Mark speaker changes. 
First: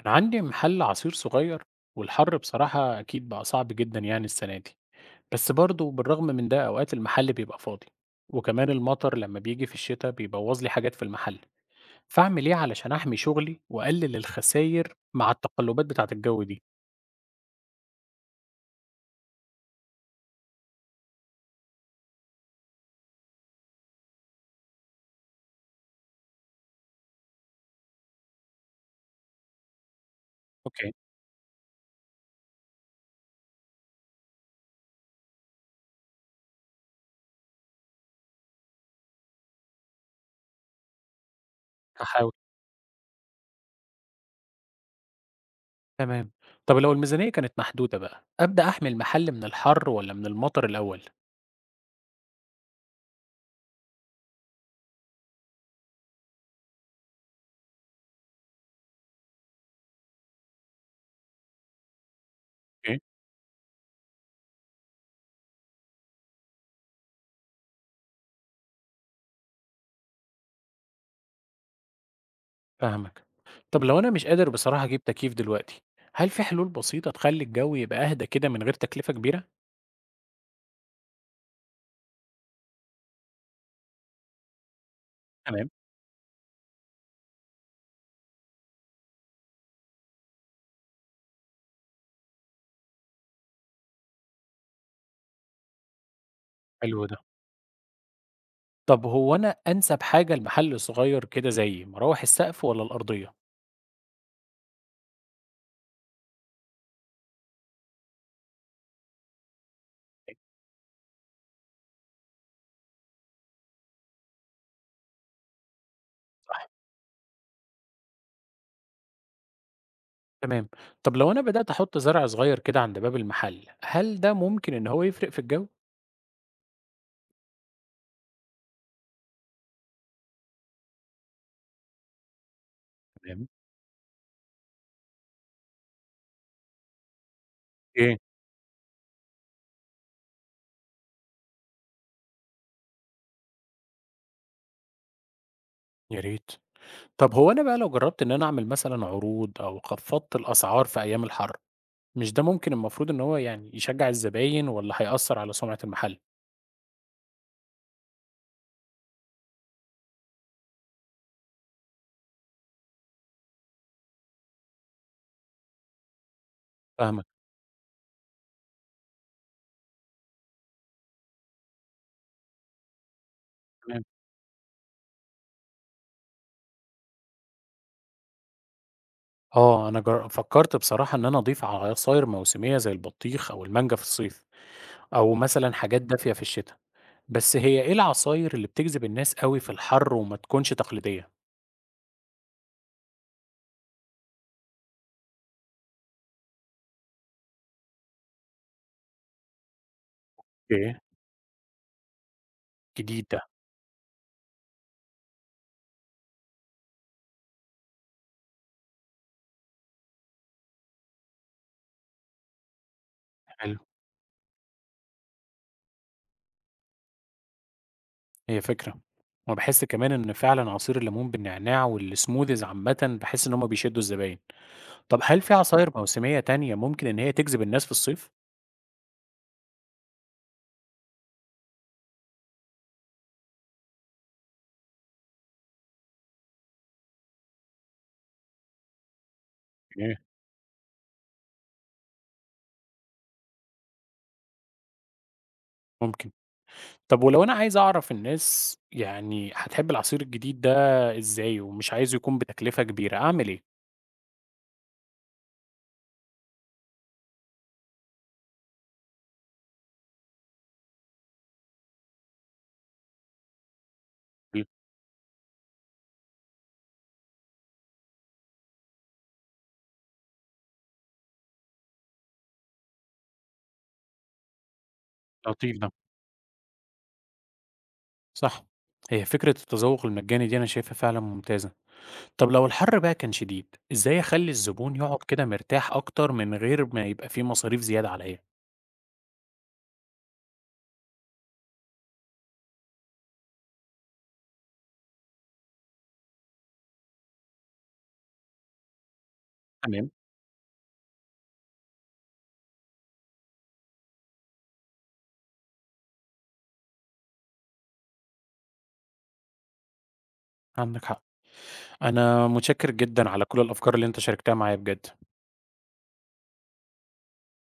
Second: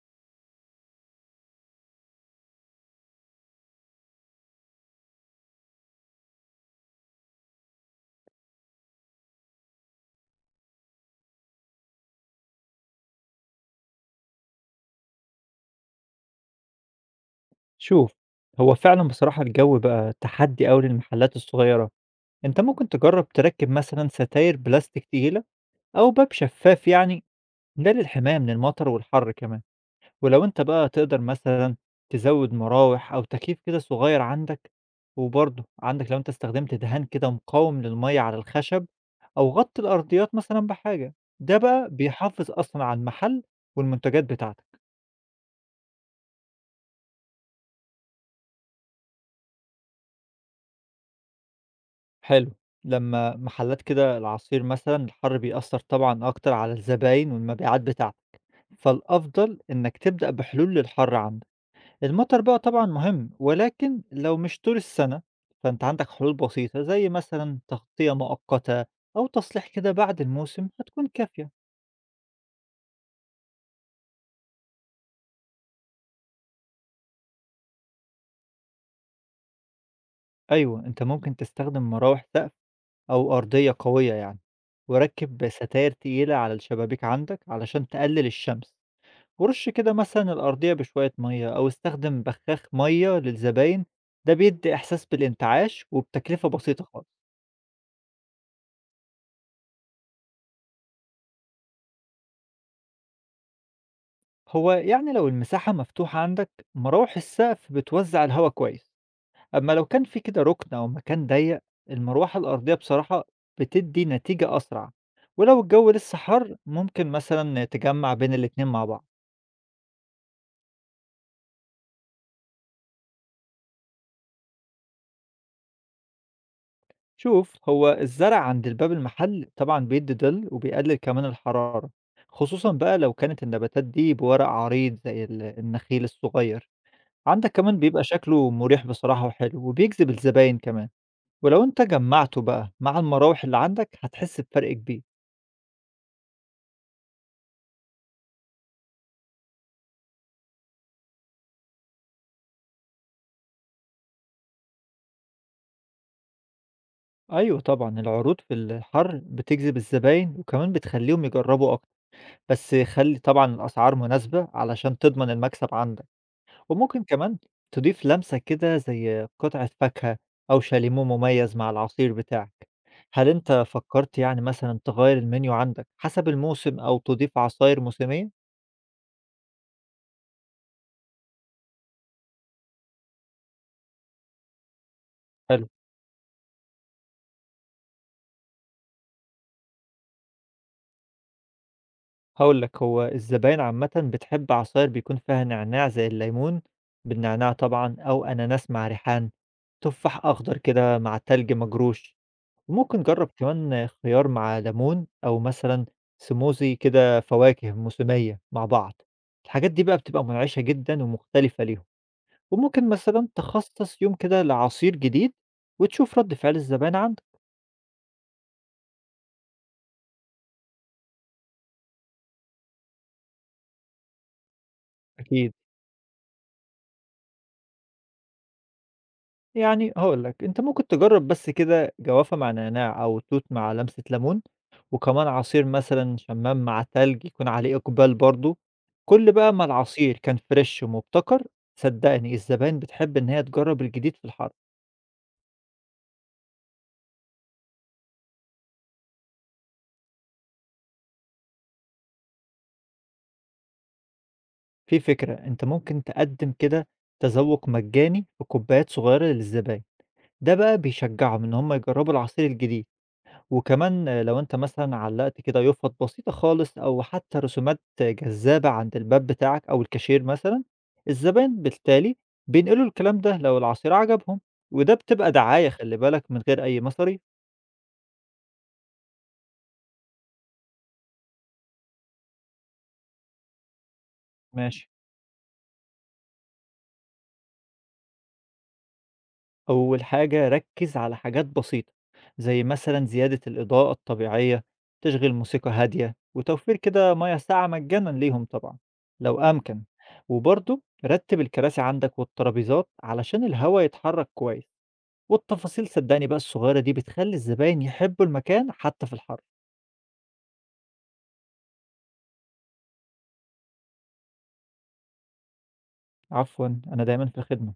Speaker 1: أنا عندي محل عصير صغير والحر بصراحة أكيد بقى صعب جدًا يعني السنة دي، بس برضه بالرغم من ده أوقات المحل بيبقى فاضي، وكمان المطر لما بييجي في الشتا بيبوظ لي حاجات في المحل، فأعمل إيه علشان أحمي شغلي وأقلل الخساير مع التقلبات بتاعة الجو دي؟
Speaker 2: شوف، هو فعلًا بصراحة الجو بقى تحدي أوي للمحلات الصغيرة، أنت ممكن تجرب تركب مثلًا ستاير بلاستيك تقيلة أو باب شفاف يعني، ده للحماية من المطر والحر كمان، ولو أنت بقى
Speaker 1: أوكي،
Speaker 2: تقدر مثلًا تزود مراوح أو تكييف كده صغير عندك، وبرضه عندك لو أنت استخدمت دهان كده مقاوم للمَيّة على الخشب أو غطي الأرضيات مثلًا بحاجة، ده بقى
Speaker 1: هاحاول،
Speaker 2: بيحافظ أصلًا على المحل والمنتجات بتاعتك.
Speaker 1: تمام. طب لو الميزانية كانت محدودة بقى، أبدأ أحمي المحل من الحر والّا من المطر الأول؟
Speaker 2: حلو، لمّا محلات كده العصير مثلًا الحر بيأثّر طبعًا أكتر على الزباين والمبيعات بتاعتك، فالأفضل إنّك تبدأ بحلول للحر عندك، المطر بقى طبعًا
Speaker 1: أوكي،
Speaker 2: مهم ولكن لو مش طول السنة، فأنت عندك حلول بسيطة زي مثلًا تغطية مؤقتة أو تصليح كده بعد الموسم هتكون كافية.
Speaker 1: فاهمك. طب لو أنا مش قادر بصراحة أجيب تكييف دلوقتي، هل في حلول بسيطة تخلي الجو يبقى أهدى كده من غير تكلفة كبيرة؟
Speaker 2: أيوه، أنت ممكن تستخدم مراوح سقف أو أرضية قوية يعني، وركّب
Speaker 1: تمام،
Speaker 2: ستاير تقيلة على الشبابيك عندك علشان تقلل الشمس. ورش كده مثلًا الأرضية بشوية مَيّة أو استخدم بخاخ مَيّة للزباين، ده بيدّي إحساس بالانتعاش وبتكلفة بسيطة
Speaker 1: حلو
Speaker 2: خالص.
Speaker 1: ده. طب هو أنا أنسب حاجة لمحل صغير كده زي مراوح السقف والّا الأرضية؟
Speaker 2: هو يعني لو المساحة مفتوحة عندك، مراوح السقف بتوزّع الهوا كويس، أمّا لو كان في
Speaker 1: أيوه،
Speaker 2: كده رُكن أو مكان ضيّق، المروحة الأرضية بصراحة بتدّي نتيجة أسرع، ولو الجو لسه حَر
Speaker 1: صح.
Speaker 2: ممكن مثلًا تجمّع بين الاتنين مع بعض.
Speaker 1: تمام. طب لو أنا بدأت أحط زرع صغير كده عند باب المحل، هل ده ممكن إن هو يفرق في الجو؟
Speaker 2: شوف، هو الزرع عند الباب المحل طبعا بيدي ظل وبيقلل كمان الحرارة، خصوصا بقى لو كانت
Speaker 1: تمام.
Speaker 2: النباتات دي بورق عريض زي النخيل الصغير عندك، كمان بيبقى
Speaker 1: إيه؟
Speaker 2: شكله مريح بصراحة وحلو وبيجذب الزباين كمان، ولو انت جمعته بقى مع المراوح اللي عندك هتحس بفرق كبير.
Speaker 1: يا ريت. طب هو أنا بقى لو جربت إن أنا أعمل مثلًا عروض أو خفضت الأسعار في أيام الحر، مش ده ممكن المفروض إن هو يعني يشجع الزباين والّا هيأثر على سمعة المحل؟
Speaker 2: ايوه طبعا العروض في الحر بتجذب الزباين وكمان بتخليهم يجربوا اكتر، بس خلي طبعا الاسعار مناسبة علشان تضمن المكسب عندك، وممكن
Speaker 1: فاهمك،
Speaker 2: كمان تضيف لمسة كده زي قطعة فاكهة أو شاليمو مميز مع العصير بتاعك. هل أنت
Speaker 1: تمام.
Speaker 2: فكرت يعني مثلا تغير المنيو عندك حسب الموسم أو تضيف عصاير موسمية؟
Speaker 1: آه، أنا جر فكرت بصراحة إن أنا أضيف عصاير موسمية زي البطيخ أو المانجا في الصيف. أو
Speaker 2: حلو.
Speaker 1: مثلًا حاجات دافية في الشتا، بس هي إيه العصاير اللي بتجذب الناس أوي في الحر وما تكونش تقليدية؟
Speaker 2: هقولك، هو الزباين عامة بتحب عصاير بيكون فيها نعناع زي الليمون بالنعناع طبعا، أو أناناس مع ريحان، تفاح أخضر كده
Speaker 1: أوكي.
Speaker 2: مع تلج مجروش. ممكن
Speaker 1: جديد
Speaker 2: جرّب
Speaker 1: ده،
Speaker 2: كمان خيار مع ليمون أو مثلًا smoothie كده فواكه موسمية مع بعض، الحاجات دي بقى بتبقى منعشة جدًا ومختلفة ليهم، وممكن مثلًا
Speaker 1: حلو،
Speaker 2: تخصص يوم كده لعصير جديد وتشوف رد فعل الزبائن عندك.
Speaker 1: هي فكرة، وأنا باحس كمان إن فعلًا عصير الليمون بالنعناع والsmoothies عامةً باحس إن هُم بيشدوا الزباين. طب هل
Speaker 2: أكيد.
Speaker 1: في عصاير موسمية تانية ممكن إن هي تجذب الناس في الصيف؟
Speaker 2: يعني هاقول لك، أنت ممكن تجرّب بس كده جوافة مع نعناع أو توت مع لمسة ليمون، وكمان عصير مثلًا شمام مع تلج يكون عليه إقبال برضه، كل بقى ما
Speaker 1: أوكي.
Speaker 2: العصير كان فريش ومبتكر صدّقني الزباين بتحب إن هي تجرّب الجديد في الحر.
Speaker 1: ممكن. طب ولو أنا عايز أعرف الناس يعني هتحب العصير الجديد ده إزاي ومش عايزه يكون بتكلفة كبيرة، أعمل إيه؟
Speaker 2: في فكرة، أنت ممكن تقدّم كده تذوُّق مجاني في كوبايات صغيرة للزباين، ده بقى بيشجّعهم إن هم يجرّبوا العصير الجديد، وكمان لو أنت
Speaker 1: حلو،
Speaker 2: مثلًا علّقت كده يُفط بسيطة خالص أو حتى رسومات جذابة عند الباب بتاعك أو الكاشير مثلًا، الزباين بالتالي بينقلوا الكلام ده لو العصير عجبهم، وده بتبقى دعاية
Speaker 1: لطيف ده.
Speaker 2: خلّي بالك من غير أي مصاريف.
Speaker 1: صح، هي فكرة التذوق المجاني دي أنا شايفها فعلًا ممتازة. طب لو الحر بقى كان شديد، إزاي أخلّي
Speaker 2: ماشي.
Speaker 1: الزبون يقعد كده مرتاح أكتر من غير ما يبقى في مصاريف زيادة عليّا؟
Speaker 2: أول حاجة ركز على حاجات بسيطة زي مثلا زيادة الإضاءة الطبيعية، تشغيل موسيقى هادية، وتوفير كده مياه ساقعة مجانا ليهم طبعا لو أمكن،
Speaker 1: تمام،
Speaker 2: وبرضه رتب الكراسي عندك والترابيزات علشان الهواء يتحرك كويس، والتفاصيل صدقني بقى الصغيرة دي بتخلي الزباين يحبوا المكان حتى في الحر.
Speaker 1: عندك حق. أنا متشكر جدًا على كل الأفكار اللي أنت شاركتها معايا بجد.
Speaker 2: عفوا، أنا دايما في الخدمة.